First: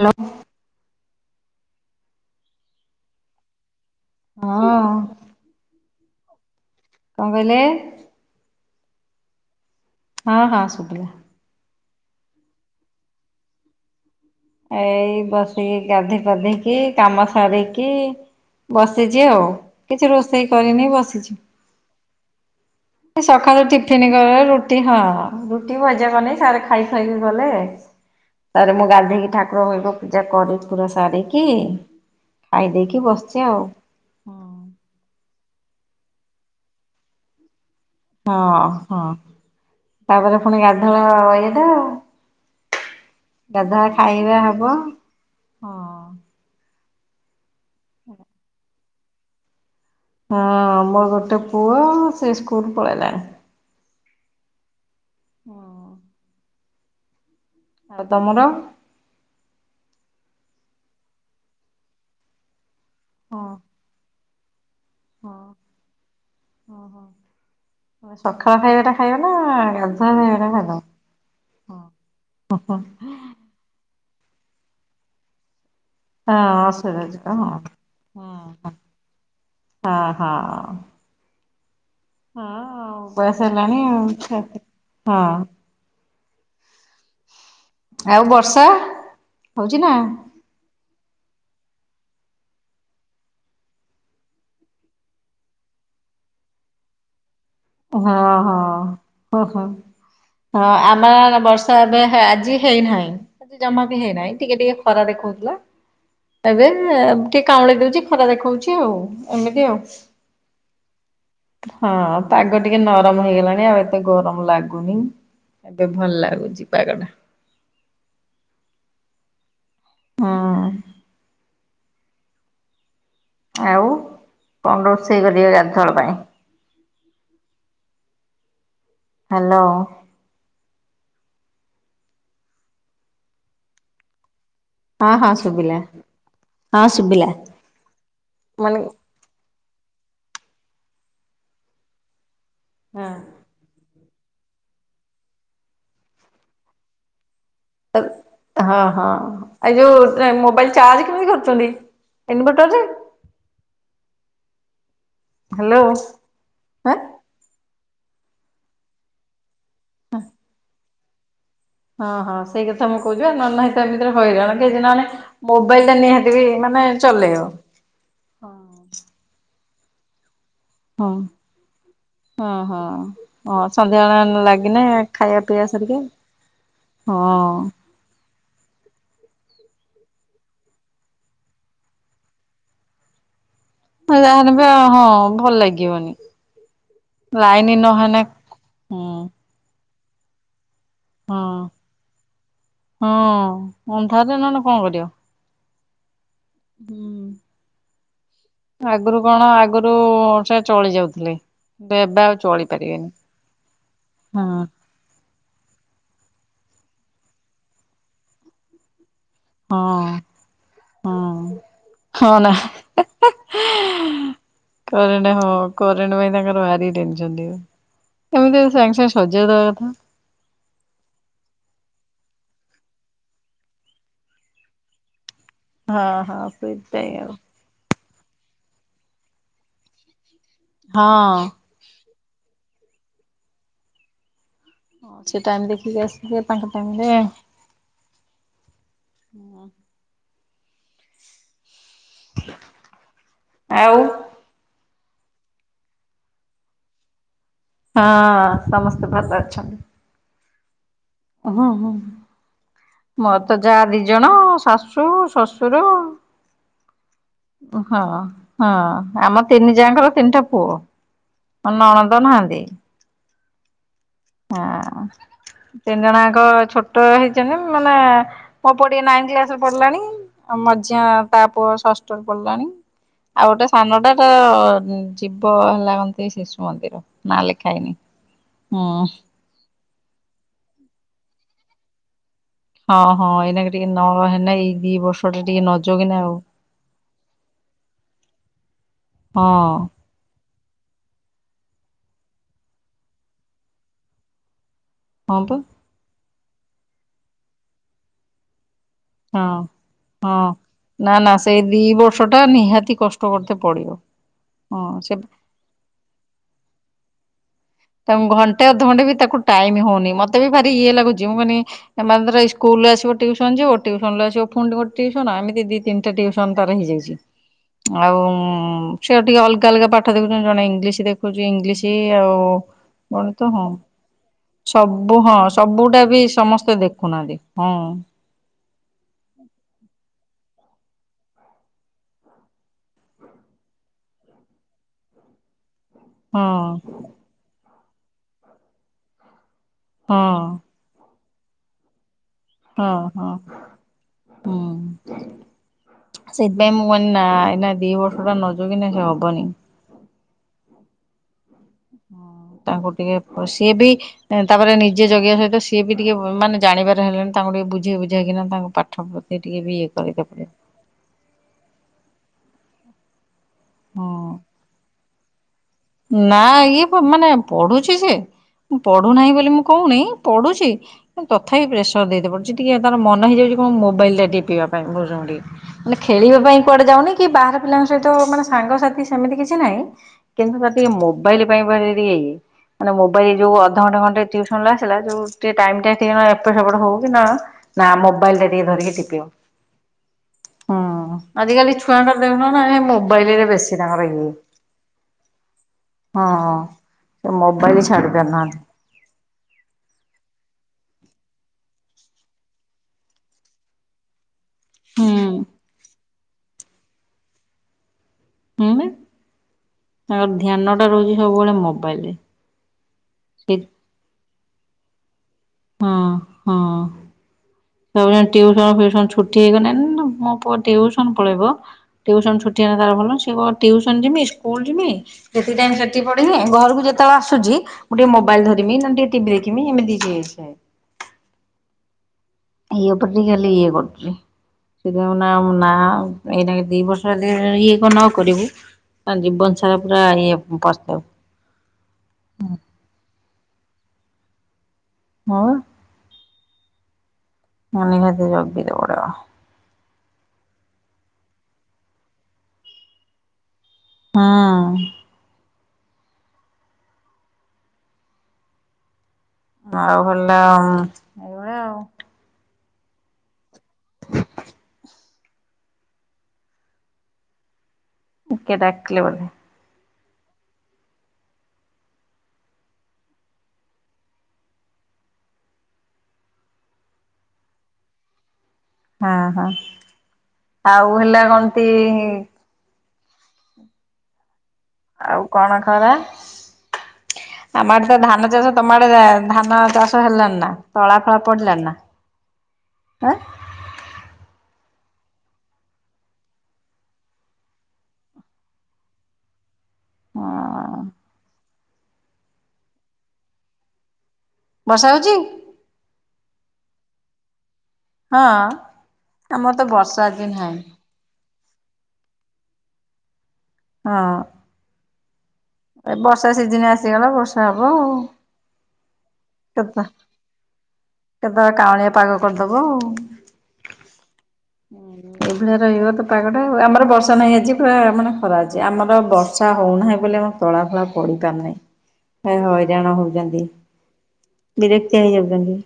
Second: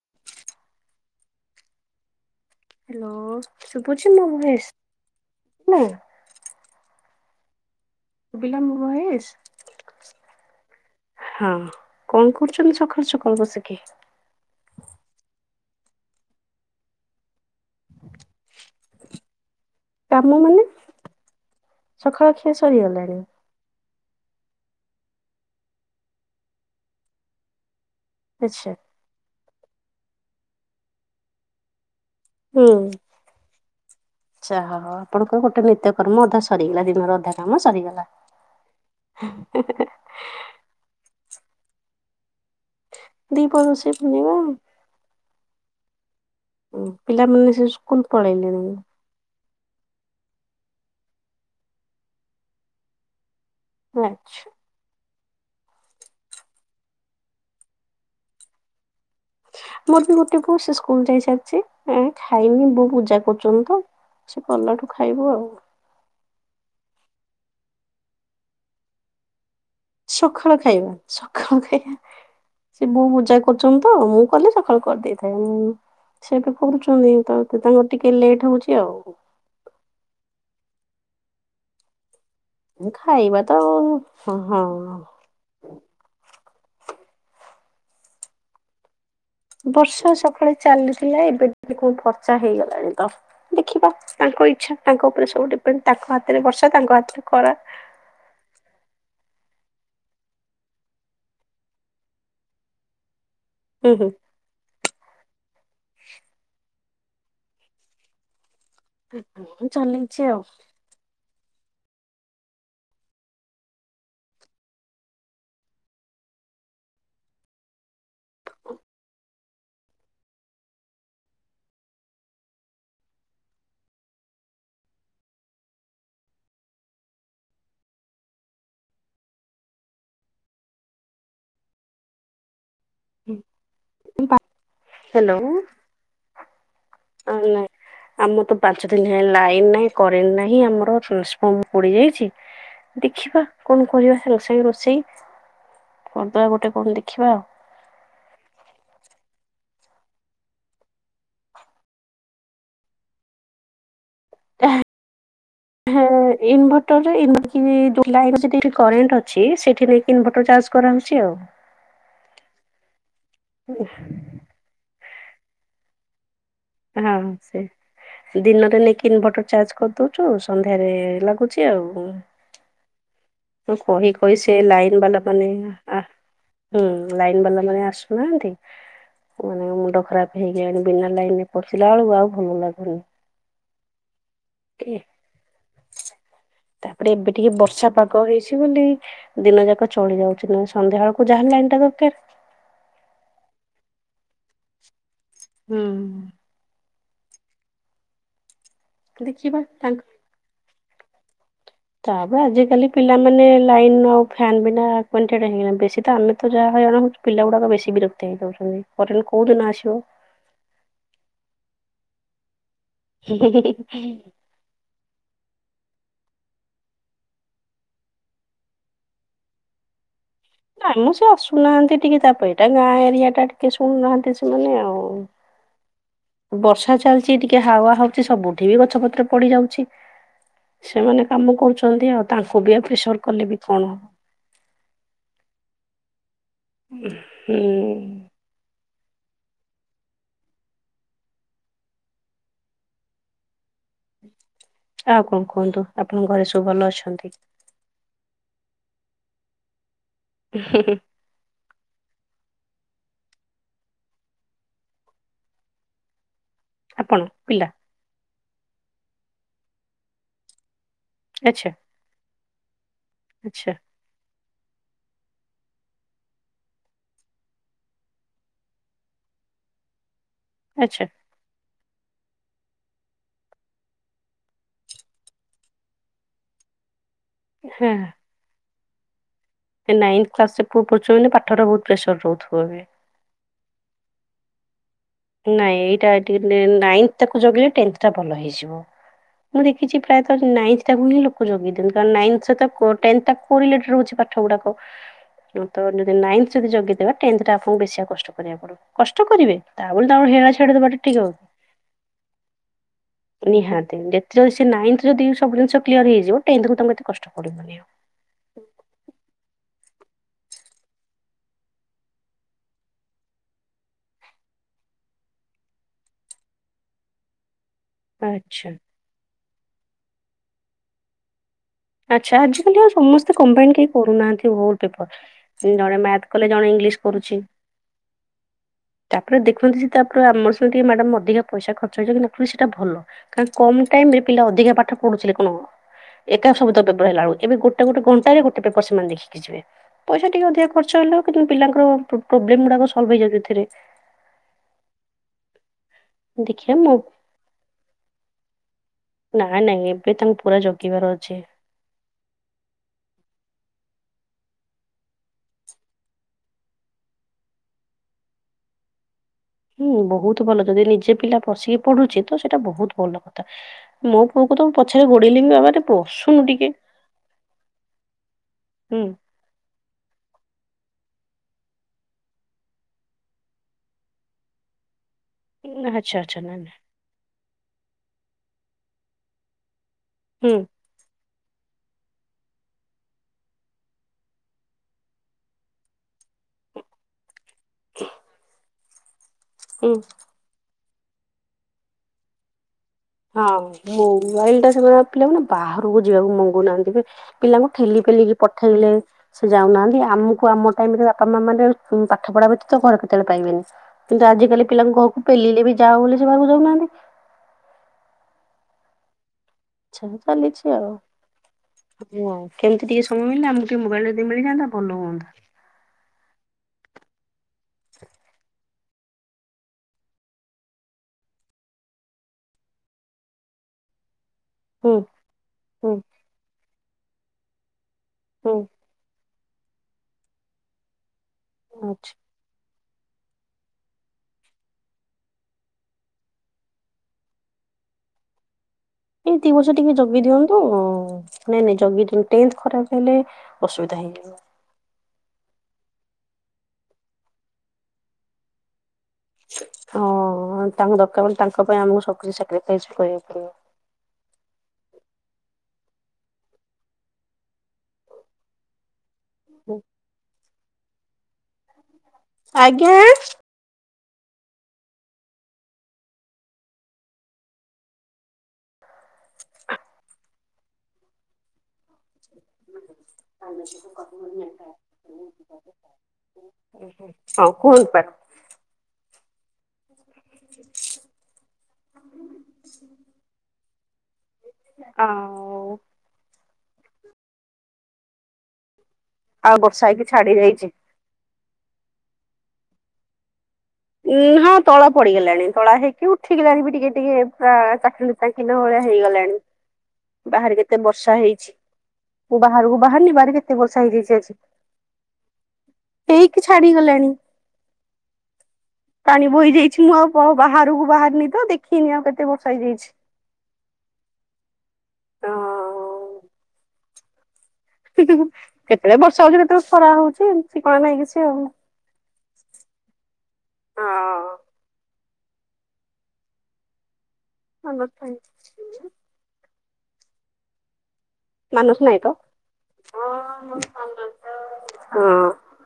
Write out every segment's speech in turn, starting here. Hello. ଚୁଡ଼ି hello, ଶୁଭୁଛି ମୋ ହଁ ଭଏସ୍? କଣ ହେଲା? କଣ କଇଲେ? ଶୁଭିଲା ମୋ ଭଏସ୍‌? ହଁ, ହଁ ଶୁଭିଲା। ହଁ କଣ କରୁଛନ୍ତି ସଖାଳୁ ସଖାଳୁ ବସିକି? ଏଇ ବସିକି ଗାଧେଇ ପାଧେଇକି କାମ ସାରିକି ବସିଛି ଆଉ। କିଛି କାମ ରୋଷେଇ ମାନେ କରିନି ବସିଛି। ସକାଳ ଖିଆ ସରିଗଲାଣି ଏ ସକ ସଖାଳୁ ଟିଫିନ୍‌ କଲେ ରୁଟି ହଁ, ରୁଟି ଭଜା କନି ସାର୍‌ ଖାଇ ସାରିକି ଗଲେ। ଆଚ୍ଛା ତାପରେ ମୁଁ ଗାଧେଇକି ଠାକୁର ଘର ପୂଜା କରି କୁରା ସାରିକି ହୁଁ। ଖାଇ ଦେଇକି ବସିଚି ଆଉ। ଆଚ୍ଛା ହଉ। ଆପଣଙ୍କର ଗୋଟେ ନିତ୍ୟକର୍ମ ଅଧା ସରିଗଲା ଦିନର ଅଧା କାମ ସରିଗଲା। ହଁ, ହଁ। ତାପରେ ପୁଣି ଗାଧେଇବ ଇଏଟା ଆଉ। ଦିପହର ଗାଧା ରୋଷେଇ ବନେଇବା ଖାଇବା ଆଉ ହବ ହଁ। ଓ ପିଲାମାନେ ସବୁ ସ୍କୁଲ ପଳେଇଲେଣି? ହଁ ମୋ ଗୋଟେ ପୁଅ ସେ ସ୍କୁଲ ପଳେଇଲାଣି। ଆଛା। ହଁ। ଆଉ ତମର? ମୋର ବି ଗୋଟେ ପୁଅ ସେ ସ୍କୁଲ ଯାଇ ସାରିଚି, ଏ ଖାଇନି ବୋଉ ପୂଜା ହଁ କରୁଛନ୍ତି ତ। ସେ କଲାଠୁ ଖାଇବୁ ହଁ ଆଉ। ହଁ ସକାଳ ଖାଇବା ଟା ଖାଇବା ନା ଗାଧୋ ସକାଳ ଖାଇବା ସକାଳୁ ଖାଇବା ସେ ବୋଉ ପୂଜା କରୁଛନ୍ତି ତ ମୁଁ କଲେ ସକାଳୁ କରିଦେଇଥାଏ, ମୁଁ ସେ ଏବେ ହଁ ଅସୁବିଧା କରୁଛନ୍ତି ଯିବ ତ ହଁ ତାଙ୍କର ଟିକେ ହଁ ଲେଟ୍ ହଁ। ହୋଉଚି ଆଉ। ହଁ, ହଁ। ମୁଁ ବୟସ ଖାଇବା ତ ହେଲାଣି ଆଉ ହଁ, ହଁ। ହଁ। ଆଉ ବର୍ଷା ହଉଛି ନା ବର୍ଷା ସକାଳେ ଚାଲିଥିଲା ଏବେ ଟିକେ କଣ ଫର୍ଚ୍ଛା ହେଇଗଲାଣି ତ। ଦେଖିବା ତାଙ୍କ ଇଚ୍ଛା ତାଙ୍କ ଉପରେ ସବୁ ଡିପେନ୍ ତାଙ୍କ ହାତରେ ବର୍ଷା ତାଙ୍କ ହାତରେ ଖ ହଁ ହଁ ହ ହୋ। ହଁ ଆମର ବର୍ଷା ଏବେ ଆଜି ହେଇନାହିଁ ଆଜି ଜମା ହୁଁ ବି ହେଇନାହିଁ। ଟିକେ ଟିକେ ଖରା ଦେଖାଉଥିଲା, ଏବେ ଟିକେ କାଉଁଳି ଦୋଉଚି ଖରା ଦେଖଉଚି। ଉ ଏମତି ହୁଁ ଆଉ ଚଲେଇଛି ଆଉ ହଁ। ପାଗ ଟିକେ ନରମ ହେଇଗଲାଣି ଆଉ ଏତେ ଗରମ ଲାଗୁନି ଏବେ ଭଲ ଲାଗୁଚି ପାଗ ଟା। ହଁ ହଁ। ଆଉ କଣ ରୋଷେଇ କରିବ ରାତି ପାଇଁ? ହ୍ୟାଲୋ। ହୁଁ। ହଁ ହଁ ଶୁଭିଲା ହଁ ସୁଭିଲା, ନାଇଁ ଆମର ତ ପାଞ୍ଚ ମାନେ ଦିନ ଲାଇନ ନାହିଁ କରେଣ୍ଟ ନାହିଁ ଆମର ଟ୍ରାନ୍ସଫର୍ମର ପଡି ଯାଇଛି ଦେଖିବା। କଣ କରିବା ସେ ରୋଷେଇ ରୋଷେଇ କରିଦବା ଗୋଟେ କଣ ଦେଖିବା ଆଉ। ହଁ ହଁ ଏ ଯୋଉ ମୋବାଇଲ ଚାର୍ଜ କେମିତି କରୁଚନ୍ତି? ଇନଭର୍ଟର ରେ? ହ୍ୟାଲୋ ହଁ। ଇନଭର୍ଟର ଇନଭର୍ଟର କି ଲାଇ [unintelligible] କରେଣ୍ଟ ଅଛି ସେଠି ନେଇକି ଇନଭଟର ଚାର୍ଜ କରାହୋଉଚି ଆଉ। ହଁ ହଁ ସେଇ କଥା ମୁଁ କହୁଚି ନ ହେଲେ ନାହିଁ ସେଇଥି ପାଇଁ ଏମିତିରେ ହଇରାଣ କେହିଦିନେ ମୋବାଇଲ ଟା ନିହାତି ମାନେ ହଁ ଚଲେଇବ। ସେ ଦିନରେ ନେଇକି [unintelligible] ସନ୍ଧ୍ୟାରେ ଲାଗୁଚି ଆଉ। ଓ ହୋ ହ ମୁଁ କହି କହି ସନ୍ଧ୍ୟାବେଳେ ସେ ଲାଗିନେ ଲାଇନ ବାଲା ଖାଇବା ମାନେ ପିଇବା ଆ ସରିକା ହୁଁ ଲାଇନ୍ ବାଲା ମାନେ ଆସୁଚନ୍ତି। ମାନେ ମୁଣ୍ଡ ଖରାପ ହେଇ ଜୀବଣି ବିନା ଲାଇନରେ ପଶିଲା ବେଳକୁ ଆଉ ଭଲ ଲାଗୁନି। ଯା ଟିକେ। ହଁ ଭଲ ଲାଗିବନି ଲାଇନ ନହେ କହିଚି ବୋଲି ଦିନ ଯାକ ଚଳି ଯାଉଚୁ ନା ସନ୍ଧ୍ୟା ବେଳକୁ ଯାହା ହଁ ଲାଇନ ଟା ଦରକାର ହଁ ଅନ୍ଧାରରେ ନହେଲେ କଣ କରିବ। ହୁଁ। ହୁଁ ଆଗରୁ କଣ ଦେଖିବା ଆଗରୁ ତାଙ୍କ ପ ଚଳି ଯାଉଥିଲେ। କିନ୍ତୁ ଏବେ ଆଉ ତାପରେ ଚଳି ଆଜିକାଲି ପାରିବେନି ପିଲାମାନେ ଲାଇନ ଆଉ ହଁ ଫ୍ୟାନ ବିନା କ ହେଇଗଲା ବେଶୀ ତ ଆମେ ତ ଯାହା ହଇରାଣ ହୋଉଚୁ ପିଲା ଗୁଡାକ ବେଶୀ ବିକ୍ତ ହେଇଉଛନ୍ତି। ପଚାରୁଛନ୍ତି କୋଉଦିନ ଆସିବ? ହଁ ହଁ ହଁ। ହିଁ ହି। କରଟ ହଁ କରେଣ୍ଟ ପାଇଁ ଭାରି ଡେଞ୍ଜର। କେମିତି ସାଙ୍ଗେ ସାଙ୍ଗେ ସଜେଇ ଦବା କଥା। ନାଇ ମୁଁ ସେ ଆସୁନାହାନ୍ତି ଟିକେ ତାପରେ ଏଇଟା ଗାଁ ଏରିଆ ଟା ଟିକେ ଶୁଣୁନାହାନ୍ତି ସେମାନେ ଆଉ। ହଁ। ବର୍ଷା ସେଇଥିପାଇଁ ଆଉ ଚାଲିଚି ଟିକେ ହାୱା ହଉଛି ସବୁଠି ବି ଗଛ ପତ୍ର ପଡି ଯାଉଛି। ସେମାନେ ହଁ କାମ କରୁଛନ୍ତି ଆଉ ତାଙ୍କୁ ବି ଆ ପ୍ରେସର କଲେ ବି କଣ ହବ? ହଉ ସେ ଟାଇମ ଦେଖିକି ଆସିବେ ତାଙ୍କ ଟାଇମ ରେ। ହୁଁ। [unintelligible] ଆଉ। ଆଉ କଣ କୁହନ୍ତୁ? ଆପଣଙ୍କ ଘରେ ସବୁ ଭଲ ଅଛନ୍ତି। ହଁ, ସମସ୍ତେ ଭଲ ଅଛନ୍ତି। [unintelligible] ହୁଁ ହୁଁ। ମୋ ତ ଯାହା ଦି ଜଣ ଶାଶୁ, ଶ୍ୱଶୁର। ଆପଣ। ପିଲା ହଁ ହଁ। ଆମ ତିନି ଯାଙ୍କର ତିନିଟା ପୁଅ। ଆଚ୍ଛା ମୋ ନଣଦ ନାହାଁନ୍ତି। ଆଚ୍ଛା। ହଁ। ତିନି ଜଣଙ୍କ ଛୋଟ ହେଇଛନ୍ତି ମାନେ ମୋ ପୁଅ ଟିକେ ନାଇନ କ୍ଲାସ ରେ ପଡିଲାଣି। ଆଉ ଆଚ୍ଛା ମଝିଆ ତା ପୁଅ ଷଷ୍ଠରେ ପଢିଲାଣି। ଆଉ ଗୋଟେ ସାନଟା ତ ଯିବ ହେଲା କନ୍ତି ଶିଶୁ ମନ୍ଦିର। ନାଆଁ ଲେଖା ହଁ। ହେଇନି। ହୁଁ। ନାଇନ୍ଥ କ୍ଲାସ ରେ ପୁଅ ପଡୁଚି ମାନେ ପାଠରେ ବହୁତ ପ୍ରେସର ରହୁଥିବ ଏବେ। ହଁ ହଁ ଏଇନାକେ ଟିକେ ନ ହେନା ଏଇ ଦି ବର୍ ନାଇଁ ଏଇଟା ଟିକେ ନାଇନ୍ଥ ତାକୁ ଜଗିଲେ ଟେନ୍ଥ ଟା ଭଲ ହେଇଯିବ। ହଁ ମୁଁ ଦେଖିଛି ପ୍ରାୟତଃ ନାଇନ୍ଥ ଟା କୁ ହିଁ ଲୋକ ଯୋଗେଇ ଦିଅନ୍ତି କାନ ନାଇନ୍ଥ ରେ ତ କୋ ଟେନଥା କୋଉ ଏଲେକ୍ଟ୍ରି ରହୁଛି ପାଠ ଗୁଡାକ ହଁ ବା। ତ ଯଦି ନାଇନ୍ଥ ଯଦି ଜଗିଦେବା ଟେନ୍ଥ ଟା ଆପଣଙ୍କୁ ବେଶିଆ କଷ୍ଟ କରିବାକୁ ପଡ଼ିବ। କଷ୍ଟ କରିବେ। ହଁ ହଁ। ନା ନା ସେଇ ଦି ବର୍ଷ ଟା ନିହାତି କଷ୍ଟ କରତେ ପଡିବ ହଁ ସେ [unintelligible] [unintelligible] ତାଙ୍କୁ ଘଣ୍ଟେ ଅଧଘଣ୍ଟେ ବି ତାକୁ ଟାଇମ ହଉନି ମତେ ବି ଭାରି ଇଏ ଲାଗୁଛି। ମୁଁ କହିନି ଏମାନ୍ଦୀରାଇ ସ୍କୁଲରୁ ଆସିବ ଟ୍ୟୁସନ ଯିବ ଟ୍ୟୁସନୁ ଆସିବୁଣି ଗୋଟେ୍ୟୁସନ ଏମି ଦି ତିନିଟା ଟ୍ୟୁସନ ତାର ହେଇଯାଇଛି। [unintelligible] ଆଉ ଆଚ୍ଛା ସେଏଉ ଟିକେ ଅଲଗା ଅଲଗା ପାଠ ଦେଖୁଛନ୍ତି ଜଣେ ଇଂଲିଶ ଦେଖୁଛି ଇଂଲିଶ ଆଚ୍ଛା ଆଉ ଆଜିକାଲି ଆଉ ସମସ୍ତେ ବଣ ତ ହଁ, କମ୍ବାଇନ କେହି କରୁନାହାନ୍ତି ଓଲ୍ ପେପର। ସବୁ ହଁ ଜଣେ ସବୁଟା ବି ମ୍ୟାଥ କଲେ ଜଣେ ସମସ୍ତେ ଇଂଲିଶ କରୁଛି ଦେଖୁନାହାନ୍ତି। ହଁ। ତାପରେ ଦେଖନ୍ତି ସେ ତାପରେ ଆମର ସେଟିକେ ମ୍ୟାଡ଼ାମ ଅଧିକା ପଇସା ଖର୍ଚ୍ଚଇଯଛି କିସେଇଟା ଭଲ। କ କମ ଟାଇମ ରେ ପିଲା ଅଧିକା ପାଠ ପଢୁଥିଲେ କଣ? ସବୁ ତ ହଁ ପେପ ର ହେଲା ବୁ। ଏବେ ଗୋଟେ ଗୋଟେ ଘଣ୍ଟା ଗୋଟେପେପର ସେମାନେ ଦେଖିକି ଯିବେ ପଇସା ହଁ ଟିକେ ଅଧିକ ଖର୍ଚ୍ଚ ହେଲେ କିନ୍ତୁ ପିଲାଙ୍କର ପ୍ରୋବ୍ଲେମ ଗୁଡାକ ହଁ ସଲଭ ହଁ ହେଇଯାଉଥିରେ। ସେଇତିପାଇ ମୁଁ କଇନି ନା ଏଇନା ଦିଇ ବର୍ଷରଟା ନଜଉ କିନା ସେ ହବ। ନାଇଁ ନାଇଁ ଏବେ ତାଙ୍କୁ ପୁରା ଜଗିବାର ଅଛି। ତାଙ୍କୁ ଟିକେ ସିଏ ବି ତାପରେ ନିଜେ ଜଗିବା ସହିତ ସିଏ ବି ଟିକେ ମାନେ ଜାଣିବାର ହେଲେଣି ତାଙ୍କୁ ଟିକେ ବୁଝେଇ ବୁଝେଇକ କିନା ତାଙ୍କ ପାଠ ଟିକେ ବି ଇଏ ହୁଁ, କରିତେ ବହୁତ ପଡିବ। ଭଲ ଯଦି ନିଜେ ପିଲା ଵଶିକି ପଢୁଛି ତ ସେଇଟା ବହୁତ ଭଲ କଥା। ମୋ ହଁ। ପୁଅକୁ ତ ମୁ ପଛରେ ଗୋଡେଇଲି ବାବା ନା ଇଏ ମାନେ ପଢୁଛି ସେ ହୁଁ। ପଢୁନାହିଁ ବୋଲି ମୁଁ କହୁନି ପଢୁଛି। ତଥା ହି ପ୍ରେସର ଦେଇଟେ ପଡୁଛି ଟିକେ ତାର ମନ ହେଇଯାଉଛି କଣ ମୋବାଇଲଟା ଟିପିଵା ପାଇଁ ବୁଝନ୍ତୁ ଟିକେ। ମାନେ ଆଚ୍ଛା ଆଚ୍ଛା ଖେଳିବା ନାଇଁ ପାଇଁ ନାଇଁ କୁଆଡେ ଯାଉନି କି ବାହାର ପିଲାଙ୍କ ସହିତ ମାନେ ସାଙ୍ଗସାଥି ସେମିତି କିଛି ନାହିଁ। ହୁଁ କିନ୍ତୁ ତା ଟିକେ ମୋବାଇଲ ପାଇଁ ଟିକେ ଇଏ। ମାନେ ମୋବାଇଲ ଯୋଉ ଅଧଘଣ୍ଟା ଘଣ୍ଟେ ଟିଉସନରୁ ଆସିଲା ଯୋଉ ଟିକେ ଟାଇମଟା ଏପଟ ସେପଟ ହଉ କି ନା ନାଁ, ମୋବାଇଲଟା ଟିକେ ଧରକି ଟିପିଵ। ହୁଁ, ହଁ, ଆଜିକାଲି ଛୁଆଙ୍କ ଦେହ [unintelligible] ହଁ ମୋବାଇଲ ଟା ସେମାନେ ପିଲାମାନେ ବାହାରକୁ ହଁ ଯିବାକୁ ମଙ୍ଗୁନାହାନ୍ତି। ସେ ପିଲାଙ୍କୁ ମୋବାଇଲ ଠେଲି ଛାଡି ଫେଲିକି ପାରୁନାହାନ୍ତି। ପଠେଇଲେ। ସେ ଯାଉନାହାନ୍ତି। ଆମକୁ ଆମ ଟାଇମରେ ବାପା ମା ମାନେ ପାଠ ପଢା ବ୍ୟତୀତ ଘରେ କେତେବେଳେ ପାଇବେନି। କିନ୍ତୁ ଆଜିକାଲି ପିଲାଙ୍କୁ ହୁଁ ଘରକୁ ପେଲିଲେ ବି ଯାଅ ବୋଲି ସେ ବାହାକୁ ଯାଉନାହାନ୍ତି। [unintelligible] ଆଛା ତାଙ୍କର ଧ୍ୟାନ ଚାଲିଛି ଟା ଆଉ। ରହୁଛି ସବୁବେଳେ ମୋବାଇଲରେ। ମୁଁ ଅ କେମିତି ଟିକେ ସମୟ ମିଳିଲା ସେ ଆମକୁ ଟିକେ ମୋବାଇଲ ମିଳିଯାଆନ୍ତା ଭଲ ହୁଅନ୍ତା। ହଁ ହଁ। [unintelligible] ଟିଉସନ ଫିଉସନ ଛୁଟି ହେଇଗଲେ ନା ମୋ ପୁଅ ଟିଉସନ ପଳେଇବ। ଟ୍ୟୁସନ୍ ଛୁଟି ହେଲେ ତାର ଭଲସିଏ କଣ ଟିଉସନ ଟିଉ୍ୟୁସନ ଯିବି ସ୍କୁଲ ଯିମି ହୁଁ ସେତିିକି ଟାଇମ ହୁଁ ସେଠି ପଢିବି। ଘରକୁ ଯେତେବେଳେ ଆସୁଛି ମୁଁ ଟିକେ ମୋବାଇଲ ହୁଁ ଧରିମି ନା ଟିକେ ଟିଭି ଦେଖିବି ଏମିତି ହୁଏ ସ ଆଚ୍ଛା, ଇଏ ଉପରେ ଟିକେ ଖାଲି ଇଏ କରୁଛି। ସେଥିପାଇଁ ନା ନା ଏଇଟା ଦି ବର୍ଷ ଯଦି ଇଏ କ ନ କରିବୁ ତା ଏଇ ଜୀବନ ଦି ବର୍ଷ ସାରା ଟିକେ ପୁରା ଜଗି ଇଏ ଦିଅନ୍ତୁ ପସ୍ତେଇବୁ। ନାଇଁ ନାଇଁ ଜଗି ଦିଅନ୍ତୁ ଟେନଥ୍ ଖରାପ ହେଲେ ଅସୁବିଧା ହେଇଯିବ। ହଁ, [unintelligible] ହଁ, ତାଙ୍କୁ ଦରକାର ତାଙ୍କ ପାଇଁ ଆମକୁ ସବୁ କିଛି ସାକ୍ରିଫାଇସ୍ କରିବାକୁ ପଡିବ। ହଁ। ଆଉ ହେଲା ଆଉ। ଏଇଭଳିଆ ଆଜ୍ଞା, କିଏ ଡାକିଲେ ବୋଧେ? [inaudible] ହଉ କୁହନ୍ତୁ ପା ହଁ ହଁ ଆଉ ହେଲା କଣତି-ଇ-ଇ-ଇ-ଇ ଆଉ କଣ ଖରା ଆମ ଆଡେ ତ ଧାନ ଚାଷ ତମ ଆଡେ ଆ ଆଉ ଧାନ ବର୍ଷା ଚାଷ ହେଇକି ଛାଡି ହେଲାଣି ନା ଯାଇଛି। ତଳା ଫଳା ପଡିଲାଣିି ନାଁ ଅ? ହଁ ତଳା ପଡିଗଲାଣି ତଳା ହେଇକି ଉଠିଗଲାଣି ବି ଟିକେ ଟିକେ ପୁରା ଚାକ ଖେଣ୍ଡେ ଭଳିଆ ହେଇଗଲାଣି। ବାହାରେ ହଁ କେତେ ବର୍ଷା ହେଇଛି। ମୁଁ ବାହାରକୁ ବାହାରିନି ବାହାରେ କେତେ ବର୍ଷା ହେଇଯାଇଛି ଆଜି। ବର୍ଷା ହେଉଛି? ହେଇକି ଛାଡିଗଲାଣି। ହଁ-ଅ-ଅ, ପାଣି ବୋହି ଯାଇଛି ମୁଁ ଆଉ ପ ବାହାରକୁ ବାହାରନି ତ ଦେଖିନି ଆଉ କେତେ ବର୍ଷା ହେଇଯାଇଛି। ହଁ, ହଁ, ଏ ବର୍ଷା ସିଜିନ ଆସିଗଲା ବର୍ଷା ହବ। କେତେବେଳେ ବର୍ଷା ହଉଛି କେତେବେଳେ କେତେ ଖରା ହଉଛି ଠିକଣା ନାଇଁ କିଛି। ଆଉ। କେତେବେଳେ କାଉଁଳିଆ ପାଗ କରିଦବ। ଏଇଭଳିଆ ରହିବ ତ ପାଗଟା ଆଉ ଆମର ବର୍ଷା ନାଇ ଆଜି ପୁରା ମାନେ ଖରା ଆ ଜି ହଁ ଆମର ବର୍ଷା ହଉନାହିଁ ବୋଲି ଆମେ ତଳାଫଳା ପଡିତାନେ ଅ ହଇରାଣ ହଉଛନ୍ତି, ହଁ ବିରକ୍ତିଆ ହେଇଯାଉଛନ୍ତି।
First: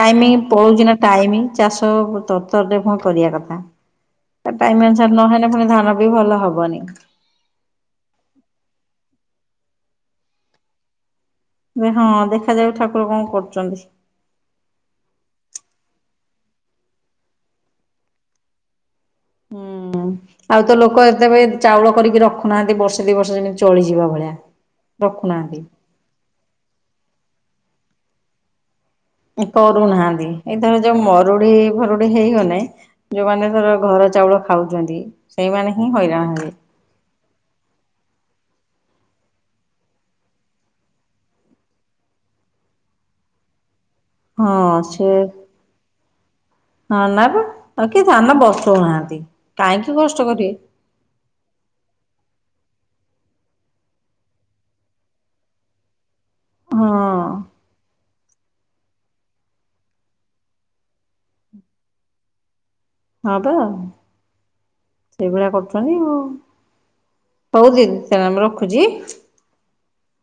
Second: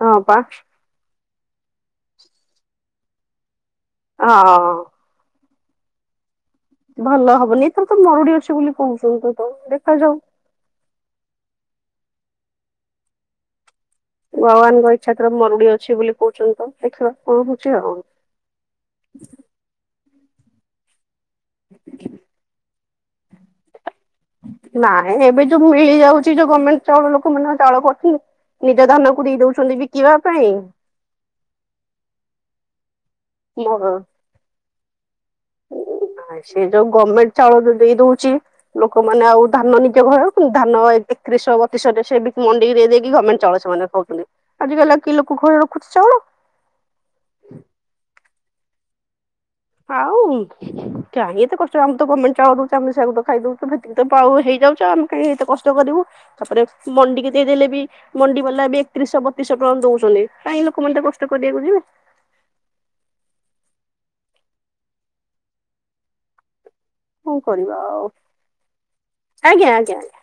ହଁ ପା ପଳଉଛି ନା ଟାଇମି ଚାଷ ତର ତରରେ ଭ କରିବା କଥା। ତା ହଁ। ଟାଇମି ଅନୁସାରେ ନହେଲେ ପୁଣି ଧାନ ବି ଭଲ ହବନି। ଭଲ ହବନି, ଏଥର ତ ମରୁଡି ଅଛି ବୋଲି କହୁଛନ୍ତିୁ ତ ଦେଖାଯାଉ। ଏ ହଁ ଦେଖାଯାଉ, ଠାକୁର କଣ କରୁଛନ୍ତି? ଭଗବାନଙ୍କ ଇଛା ର ମରୁଡି ଅଛି ବୋଲି କହୁଛନ୍ତି ତ, ଦେଖିବା କଣ ହଉଛି ଆଉ। ହୁଁ ଆଉ ତ ଲୋକ ଏତେବେଳେ ଚାଉଳ କରିକି ରଖୁନାହାନ୍ତି ବର୍ଷା ଯେମିତି ବର୍ଷା ଦିନେ ଚଳିଯିବା ଭଳିଆ। ନାଇଁ ଏବେ ରଖୁନାହାନ୍ତି ଯୋଉ ମିଳି ଯାଉଛି, ଯୋଉ ଗଭର୍ଣ୍ଣମେଣ୍ଟଳ ଲୋକ ମାନଙ୍କ ଚାଉଳ କରୁଚନ୍ତି, ନିଜ ଧାନ କୁଡେ଼ଇ ଦଉଛନ୍ତି ବିକିବା କରୁନାହାନ୍ତି ପାଇଁ। ଏଇଥର ଯୋଉ ମରୁଡି ଭରୁଡି ହେଇଗନେ ଯୋଉମାନେ ଧର ଘର ଚାଉଳ ଖାଉଛନ୍ତି, ସେଇମାନେ ହିଁ ହଇରାଣ ହେବେ। ସେ ଯୋଉ ଗଭର୍ଣ୍ଣମେଣ୍ଟ ଚାଉଳ ଦେଇ ଦଉଛି। ଲୋକମାନେ ଆଉ ଧାନ ନିଜ ଘହ ଧାନ ଏକତିରିଶ ବତିଶରେ ସେ ମଣ୍ଡି ଦେଇକି ଗଭର୍ଣ୍ଣମେଣ୍ଟ ଚାଉଳ ସେମାନେ କହୁଛନ୍ତି, ଆଜିକାଲି କିଏ ଲୋକ ଘରେ ରଖୁଛି ଚାଉଳ? ହ ନା ବା କିଏ ଧାନ ବସଉନାହାନ୍ତି, କାହିଁକି କଷ୍ଟ କରିବେ? କାଇଁ ଏତେ କଷ୍ଟ ଆମର ତ ଗମେଣ୍ଟ ଚାଉଳ ଦଉଛି, ଆମେ ସେୟାକୁ ତ ଖାଇଦଉଛୁ [inaudible] ହେଇଯାଉଛି ଆମେ କାଇଁ ଏତେ କଷ୍ଟ କରିବୁ? ତାପରେ ହଁ ମଣ୍ଡିିକି ଦେଇଦେଲେ ବି ମଣ୍ଡି ବାଲା ବି ଏକତିରିଶ ବତିଶହ ଟଙ୍କା ଦଉଛନ୍ତି, କାଇଁ ଲୋକମାନେ ଏତେ କଷ୍ଟ କରିବାକୁ ଯିବେ? ହଁପା, ସେଇଭଳିଆ କରୁଛନ୍ତି ଆଉ କଣ ହଉ କରିବା ଆଉ ଦିଦି ମୁଁ ରଖୁଛି। ଆଜ୍ଞା ଆଜ୍ଞା ଆଜ୍ଞା।